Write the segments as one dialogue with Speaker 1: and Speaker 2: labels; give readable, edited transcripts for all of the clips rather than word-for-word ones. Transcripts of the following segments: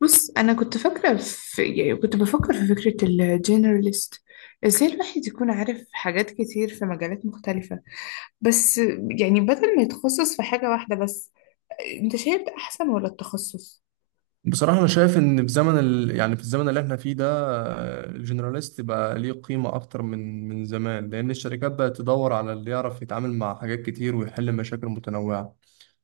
Speaker 1: بص، أنا كنت بفكر في فكرة الجنراليست. ازاي الواحد يكون عارف حاجات كتير في مجالات مختلفة؟ بس يعني بدل ما يتخصص في حاجة واحدة بس. انت شايف ده أحسن ولا التخصص؟
Speaker 2: بصراحة أنا شايف إن في زمن ال... يعني في الزمن اللي إحنا فيه ده، الجنراليست بقى ليه قيمة أكتر من زمان، لأن الشركات بقت تدور على اللي يعرف يتعامل مع حاجات كتير ويحل مشاكل متنوعة،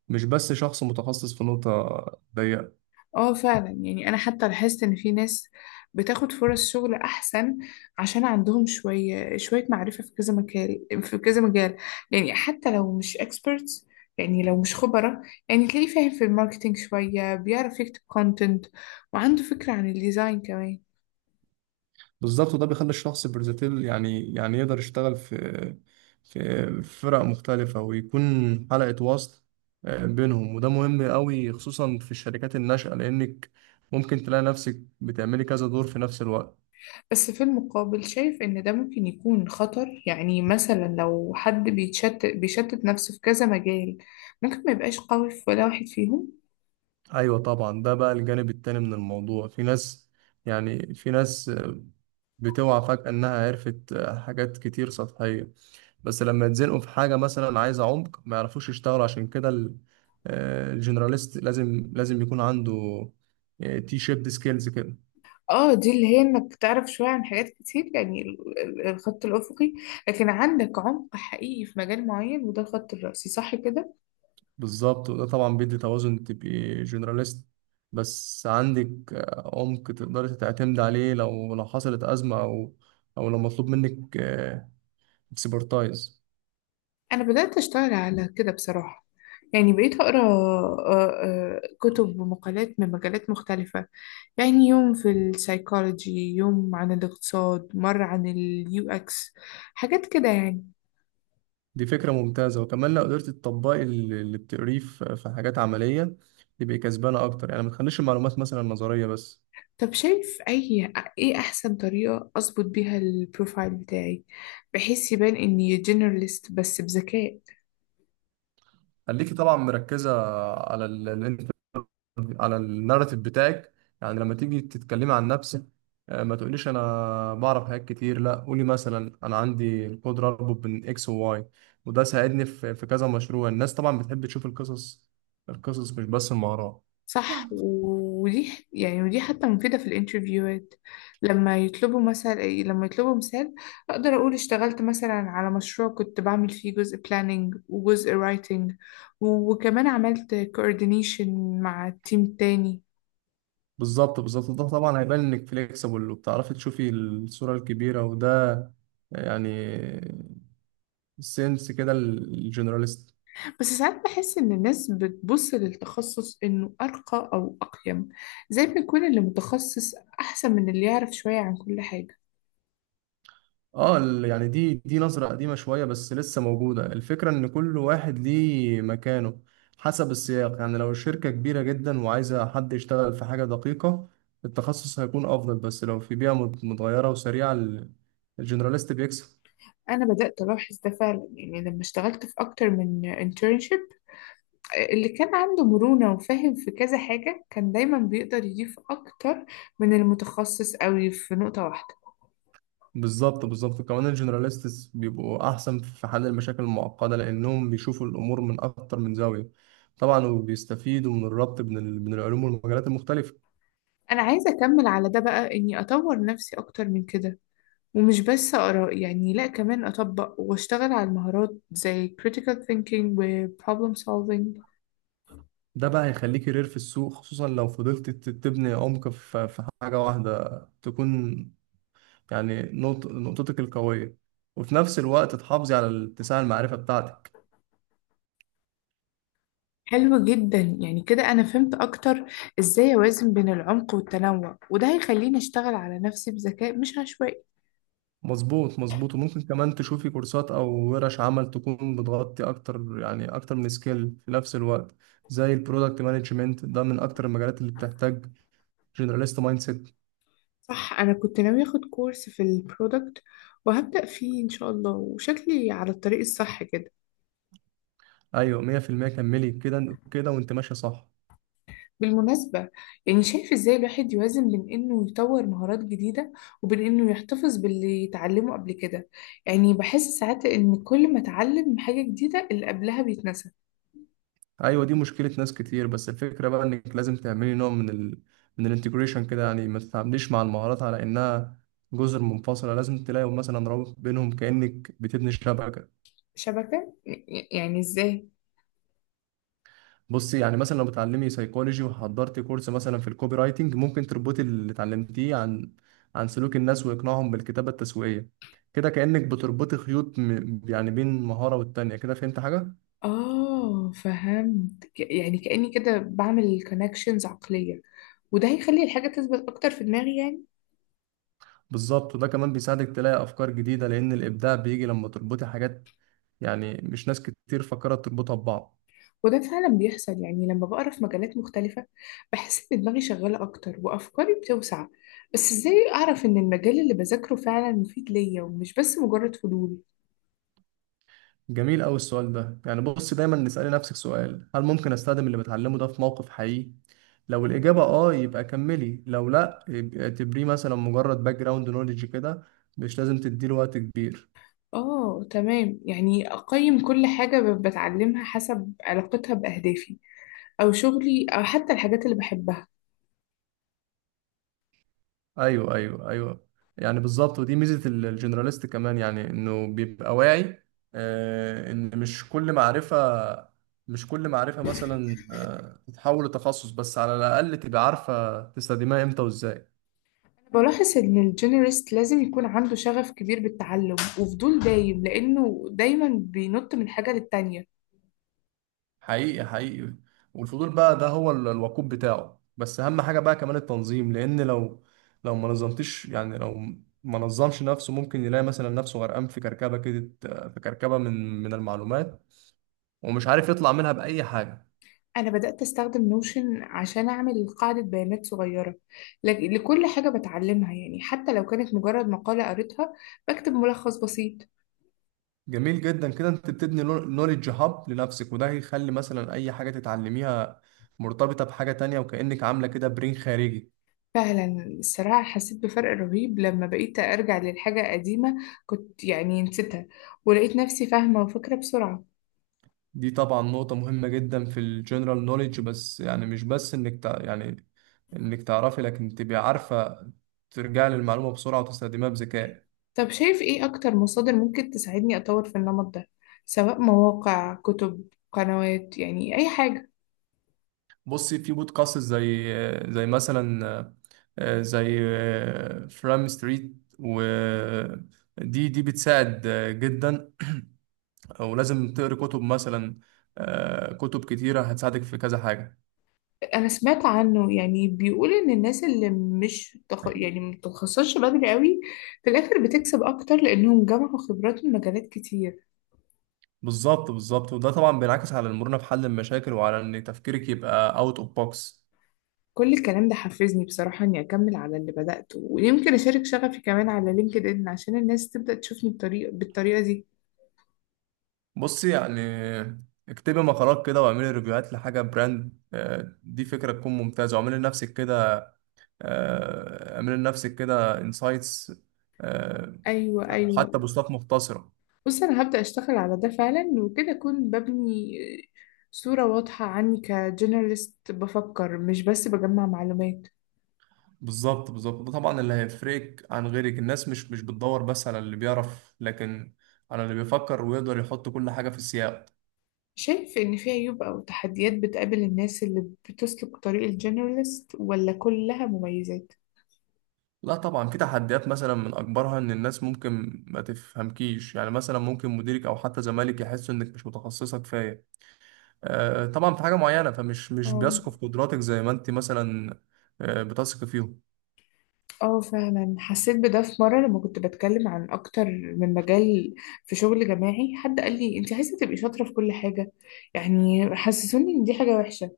Speaker 2: مش بس شخص متخصص في نقطة ضيقة.
Speaker 1: اه، فعلا. يعني انا حتى لاحظت ان في ناس بتاخد فرص شغل احسن، عشان عندهم شوية شوية معرفة في كذا مجال في كذا مجال. يعني حتى لو مش experts، يعني لو مش خبرة. يعني تلاقيه فاهم في الماركتينج شوية، بيعرف يكتب كونتنت، وعنده فكرة عن الديزاين كمان.
Speaker 2: بالظبط، وده بيخلي الشخص برزتيل، يعني يقدر يشتغل في فرق مختلفة ويكون حلقة وصل بينهم، وده مهم قوي خصوصا في الشركات الناشئة، لأنك ممكن تلاقي نفسك بتعملي كذا دور في نفس الوقت.
Speaker 1: بس في المقابل، شايف ان ده ممكن يكون خطر. يعني مثلا لو حد بيتشتت بيشتت نفسه في كذا مجال، ممكن ما يبقاش قوي في ولا واحد فيهم.
Speaker 2: ايوه طبعا، ده بقى الجانب التاني من الموضوع. في ناس، يعني في ناس بتوعى فجأة انها عرفت حاجات كتير سطحية، بس لما يتزنقوا في حاجة مثلا عايزة عمق ما يعرفوش يشتغلوا. عشان كده الجنراليست لازم يكون عنده تي شيبد سكيلز كده.
Speaker 1: اه، دي اللي هي انك تعرف شوية عن حاجات كتير، يعني الخط الأفقي. لكن عندك عمق حقيقي في مجال معين، وده الخط الرأسي، صح كده؟
Speaker 2: بالظبط، وده طبعا بيدي توازن، تبقي جنراليست بس عندك عمق تقدري تعتمد عليه لو حصلت أزمة، او لو مطلوب منك اكسبرتايز.
Speaker 1: أنا بدأت أشتغل على كده بصراحة. يعني بقيت أقرأ كتب ومقالات من مجالات مختلفة. يعني يوم في السايكولوجي، يوم عن الاقتصاد، مرة عن اليو اكس، حاجات كده يعني.
Speaker 2: دي فكرة ممتازة، وكمان لو قدرت تطبقي اللي بتقريه في حاجات عملية تبقي كسبانة أكتر، يعني ما تخليش المعلومات مثلا نظرية بس.
Speaker 1: طب شايف إيه أحسن طريقة أظبط بيها البروفايل بتاعي، بحيث يبان إني جنراليست بس بذكاء؟
Speaker 2: خليكي طبعا مركزة على ال ال على الناراتيف بتاعك، يعني لما تيجي تتكلمي عن نفسك ما تقوليش أنا بعرف حاجات كتير، لا، قولي مثلا أنا عندي القدرة أربط بين إكس وواي، وده ساعدني في كذا مشروع. الناس طبعا بتحب تشوف القصص، مش بس المهارات.
Speaker 1: صح. ودي حتى مفيدة في الانترفيوهات. لما يطلبوا مثال، أقدر أقول اشتغلت مثلا على مشروع كنت بعمل فيه جزء planning وجزء writing، وكمان عملت coordination مع تيم تاني.
Speaker 2: بالظبط ده طبعا هيبان انك فليكسبل وبتعرفي تشوفي الصورة الكبيرة، وده يعني سنس كده الجنراليست.
Speaker 1: بس ساعات بحس إن الناس بتبص للتخصص إنه أرقى أو أقيم، زي ما يكون اللي متخصص أحسن من اللي يعرف شوية عن كل حاجة.
Speaker 2: اه، دي نظرة قديمة شوية بس لسه موجودة. الفكرة ان كل واحد ليه مكانه حسب السياق، يعني لو الشركة كبيرة جدا وعايزة حد يشتغل في حاجة دقيقة، التخصص هيكون افضل، بس لو في بيئة متغيرة وسريعة الجنراليست بيكسب.
Speaker 1: أنا بدأت ألاحظ ده فعلا. يعني لما اشتغلت في أكتر من internship، اللي كان عنده مرونة وفاهم في كذا حاجة كان دايما بيقدر يضيف أكتر من المتخصص قوي في نقطة واحدة.
Speaker 2: بالظبط كمان الجنراليستس بيبقوا احسن في حل المشاكل المعقده لانهم بيشوفوا الامور من اكتر من زاويه، طبعا، وبيستفيدوا من الربط بين العلوم والمجالات المختلفه.
Speaker 1: أنا عايزة أكمل على ده بقى، إني أطور نفسي أكتر من كده، ومش بس آراء، يعني لأ، كمان أطبق وأشتغل على المهارات زي critical thinking و problem solving.
Speaker 2: ده بقى هيخليك كارير في السوق، خصوصا لو فضلت تبني عمق في حاجه واحده تكون يعني نقطتك القويه، وفي نفس الوقت تحافظي على الاتساع المعرفه بتاعتك.
Speaker 1: حلو جدا. يعني كده أنا فهمت أكتر إزاي أوازن بين العمق والتنوع، وده هيخليني أشتغل على نفسي بذكاء مش عشوائي.
Speaker 2: مظبوط وممكن كمان تشوفي كورسات او ورش عمل تكون بتغطي اكتر، يعني اكتر من سكيل في نفس الوقت، زي البرودكت مانجمنت. ده من اكتر المجالات اللي بتحتاج جنراليست مايند سيت.
Speaker 1: صح، انا كنت ناوي اخد كورس في البرودكت، وهبدأ فيه ان شاء الله، وشكلي على الطريق الصح كده.
Speaker 2: ايوه، 100%، كملي كده كده وانت ماشيه صح.
Speaker 1: بالمناسبة، يعني شايف ازاي الواحد يوازن بين انه يطور مهارات جديدة، وبين انه يحتفظ باللي يتعلمه قبل كده؟ يعني بحس ساعات ان كل ما اتعلم حاجة جديدة، اللي قبلها بيتنسى.
Speaker 2: ايوه دي مشكله ناس كتير، بس الفكره بقى انك لازم تعملي نوع من ال من الانتجريشن كده، يعني ما تتعامليش مع المهارات على انها جزر منفصله. لازم تلاقي مثلا رابط بينهم كانك بتبني شبكه.
Speaker 1: شبكة؟ يعني ازاي؟
Speaker 2: بصي، يعني مثلا لو بتعلمي سيكولوجي وحضرتي كورس مثلا في الكوبي رايتنج، ممكن تربطي اللي اتعلمتيه عن سلوك الناس وإقناعهم بالكتابة التسويقية، كده كأنك بتربطي خيوط م... يعني بين مهارة والتانية. كده فهمت حاجة؟
Speaker 1: اه، فهمت. يعني كأني كده بعمل كونكشنز عقلية، وده هيخلي الحاجة تثبت اكتر في دماغي يعني.
Speaker 2: بالظبط، وده كمان بيساعدك تلاقي أفكار جديدة، لأن الإبداع بيجي لما تربطي حاجات يعني مش ناس كتير فكرت تربطها ببعض.
Speaker 1: وده فعلا بيحصل. يعني لما بقرا في مجالات مختلفة بحس إن دماغي شغالة أكتر، وأفكاري بتوسع. بس إزاي أعرف إن المجال اللي بذاكره فعلا مفيد ليا، ومش بس مجرد فضول؟
Speaker 2: جميل أوي السؤال ده. يعني بص، دايما نسألي نفسك سؤال: هل ممكن أستخدم اللي بتعلمه ده في موقف حقيقي؟ لو الإجابة آه يبقى كملي، لو لأ يبقى اعتبريه مثلا مجرد باك جراوند نوليدج كده، مش لازم تديله وقت كبير.
Speaker 1: آه، تمام. يعني أقيم كل حاجة بتعلمها حسب علاقتها بأهدافي، أو شغلي، أو حتى الحاجات اللي بحبها.
Speaker 2: أيوه أيوه أيوه، يعني بالظبط. ودي ميزة الجنراليست كمان، يعني إنه بيبقى واعي إن مش كل معرفة، مثلا تتحول لتخصص، بس على الأقل تبقى عارفة تستخدمها إمتى وإزاي.
Speaker 1: بلاحظ إن الجينيرست لازم يكون عنده شغف كبير بالتعلم وفضول دايم، لأنه دايما بينط من حاجة للتانية.
Speaker 2: حقيقي والفضول بقى ده هو الوقود بتاعه، بس اهم حاجة بقى كمان التنظيم، لان لو ما نظمتش، يعني ما نظمش نفسه ممكن يلاقي مثلا نفسه غرقان في كركبة كده، في كركبة من المعلومات، ومش عارف يطلع منها بأي حاجة.
Speaker 1: أنا بدأت أستخدم نوشن عشان أعمل قاعدة بيانات صغيرة لكل حاجة بتعلمها. يعني حتى لو كانت مجرد مقالة قريتها، بكتب ملخص بسيط.
Speaker 2: جميل جدا كده، انت بتبني نوليدج هاب لنفسك، وده هيخلي مثلا اي حاجة تتعلميها مرتبطة بحاجة تانية، وكأنك عاملة كده برين خارجي.
Speaker 1: فعلا، الصراحة حسيت بفرق رهيب لما بقيت أرجع للحاجة قديمة كنت يعني نسيتها، ولقيت نفسي فاهمة وفاكرة بسرعة.
Speaker 2: دي طبعا نقطة مهمة جدا في الجنرال نوليدج، بس يعني مش بس انك تع... يعني انك تعرفي، لكن تبقي عارفة ترجعي للمعلومة بسرعة وتستخدميها بذكاء.
Speaker 1: طب شايف إيه أكتر مصادر ممكن تساعدني أطور في النمط ده، سواء مواقع، كتب، قنوات، يعني أي حاجة؟
Speaker 2: بصي، في بودكاست زي مثلا، آه، زي فرام ستريت، و دي بتساعد جدا. ولازم تقري كتب مثلا، كتب كتيرة هتساعدك في كذا حاجة.
Speaker 1: انا سمعت عنه. يعني بيقول ان الناس اللي مش تخ... يعني متخصصش بدري قوي، في الاخر بتكسب اكتر، لانهم جمعوا خبرات من مجالات كتير.
Speaker 2: بالظبط وده طبعا بينعكس على المرونة في حل المشاكل، وعلى ان تفكيرك يبقى اوت اوف بوكس.
Speaker 1: كل الكلام ده حفزني بصراحة، اني اكمل على اللي بدأته، ويمكن اشارك شغفي كمان على لينكد ان، عشان الناس تبدأ تشوفني بالطريقة دي.
Speaker 2: بصي يعني، اكتبي مقالات كده واعملي ريفيوهات لحاجة براند، دي فكرة تكون ممتازة، واعملي لنفسك كده، انسايتس،
Speaker 1: ايوه،
Speaker 2: أو
Speaker 1: ايوه.
Speaker 2: حتى بوستات مختصرة.
Speaker 1: بص، انا هبدأ اشتغل على ده فعلا، وكده اكون ببني صورة واضحة عني كجنراليست بفكر، مش بس بجمع معلومات.
Speaker 2: بالظبط ده طبعا اللي هيفرقك عن غيرك. الناس مش بتدور بس على اللي بيعرف، لكن على اللي بيفكر ويقدر يحط كل حاجة في السياق.
Speaker 1: شايف إن في عيوب أو تحديات بتقابل الناس اللي بتسلك طريق الجنراليست، ولا كلها مميزات؟
Speaker 2: لا طبعا في تحديات، مثلا من أكبرها إن الناس ممكن ما تفهمكيش، يعني مثلا ممكن مديرك أو حتى زمالك يحسوا إنك مش متخصصة كفاية طبعا في حاجة معينة، فمش مش
Speaker 1: اه،
Speaker 2: بيثقوا في قدراتك زي ما انت مثلا بتثق فيهم.
Speaker 1: اه. فعلا حسيت بده في مرة لما كنت بتكلم عن أكتر من مجال في شغل جماعي، حد قال لي: أنت عايزة تبقي شاطرة في كل حاجة، يعني حسسوني إن دي حاجة وحشة.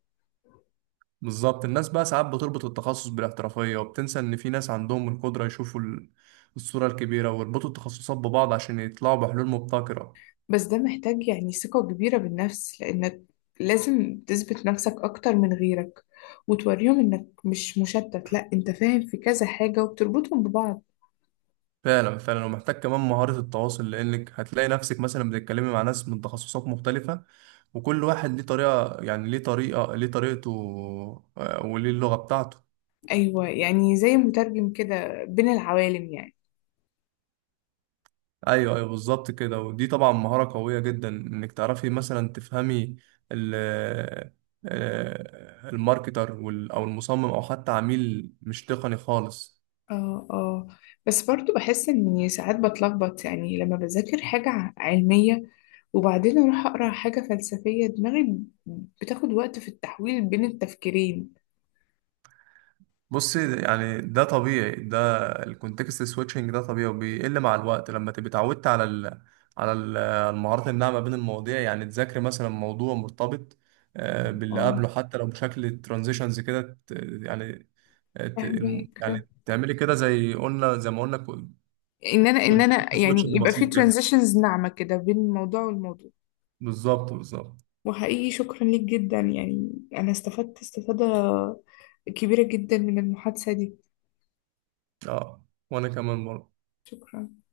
Speaker 2: بالظبط، الناس بقى ساعات بتربط التخصص بالاحترافية، وبتنسى ان في ناس عندهم القدرة يشوفوا الصورة الكبيرة ويربطوا التخصصات ببعض عشان يطلعوا بحلول مبتكرة.
Speaker 1: بس ده محتاج يعني ثقة كبيرة بالنفس، لأنك لازم تثبت نفسك أكتر من غيرك، وتوريهم إنك مش مشتت، لأ أنت فاهم في كذا حاجة وبتربطهم ببعض.
Speaker 2: فعلا ومحتاج كمان مهارة التواصل، لانك هتلاقي نفسك مثلا بتتكلمي مع ناس من تخصصات مختلفة، وكل واحد ليه طريقة، ليه طريقته وليه اللغة بتاعته.
Speaker 1: أيوة، يعني زي مترجم كده بين العوالم يعني.
Speaker 2: ايوه بالظبط كده، ودي طبعا مهارة قوية جدا، انك تعرفي مثلا تفهمي ال آه، الماركتر او المصمم او حتى عميل مش تقني خالص.
Speaker 1: اه، اه. بس برضو بحس إني ساعات بتلخبط، يعني لما بذاكر حاجة علمية، وبعدين أروح أقرأ حاجة فلسفية، دماغي بتاخد وقت في التحويل بين التفكيرين.
Speaker 2: بصي يعني، ده طبيعي، ده الكونتكست سويتشنج ده طبيعي وبيقل مع الوقت لما تبقي اتعودت على المهارات الناعمة بين المواضيع، يعني تذاكري مثلا موضوع مرتبط باللي
Speaker 1: اه،
Speaker 2: قبله حتى لو بشكل ترانزيشنز كده، يعني آه، ت-
Speaker 1: فاهمك.
Speaker 2: تعملي كده زي قلنا زي ما قلنا،
Speaker 1: إن أنا إن
Speaker 2: كنت
Speaker 1: أنا يعني
Speaker 2: سويتشنج
Speaker 1: يبقى في
Speaker 2: بسيط كده.
Speaker 1: ترانزيشنز ناعمة كده بين الموضوع والموضوع.
Speaker 2: بالظبط
Speaker 1: وحقيقي شكرا ليك جدا، يعني أنا استفدت استفادة كبيرة جدا من المحادثة دي.
Speaker 2: اه وانا كمان برضه.
Speaker 1: شكرا.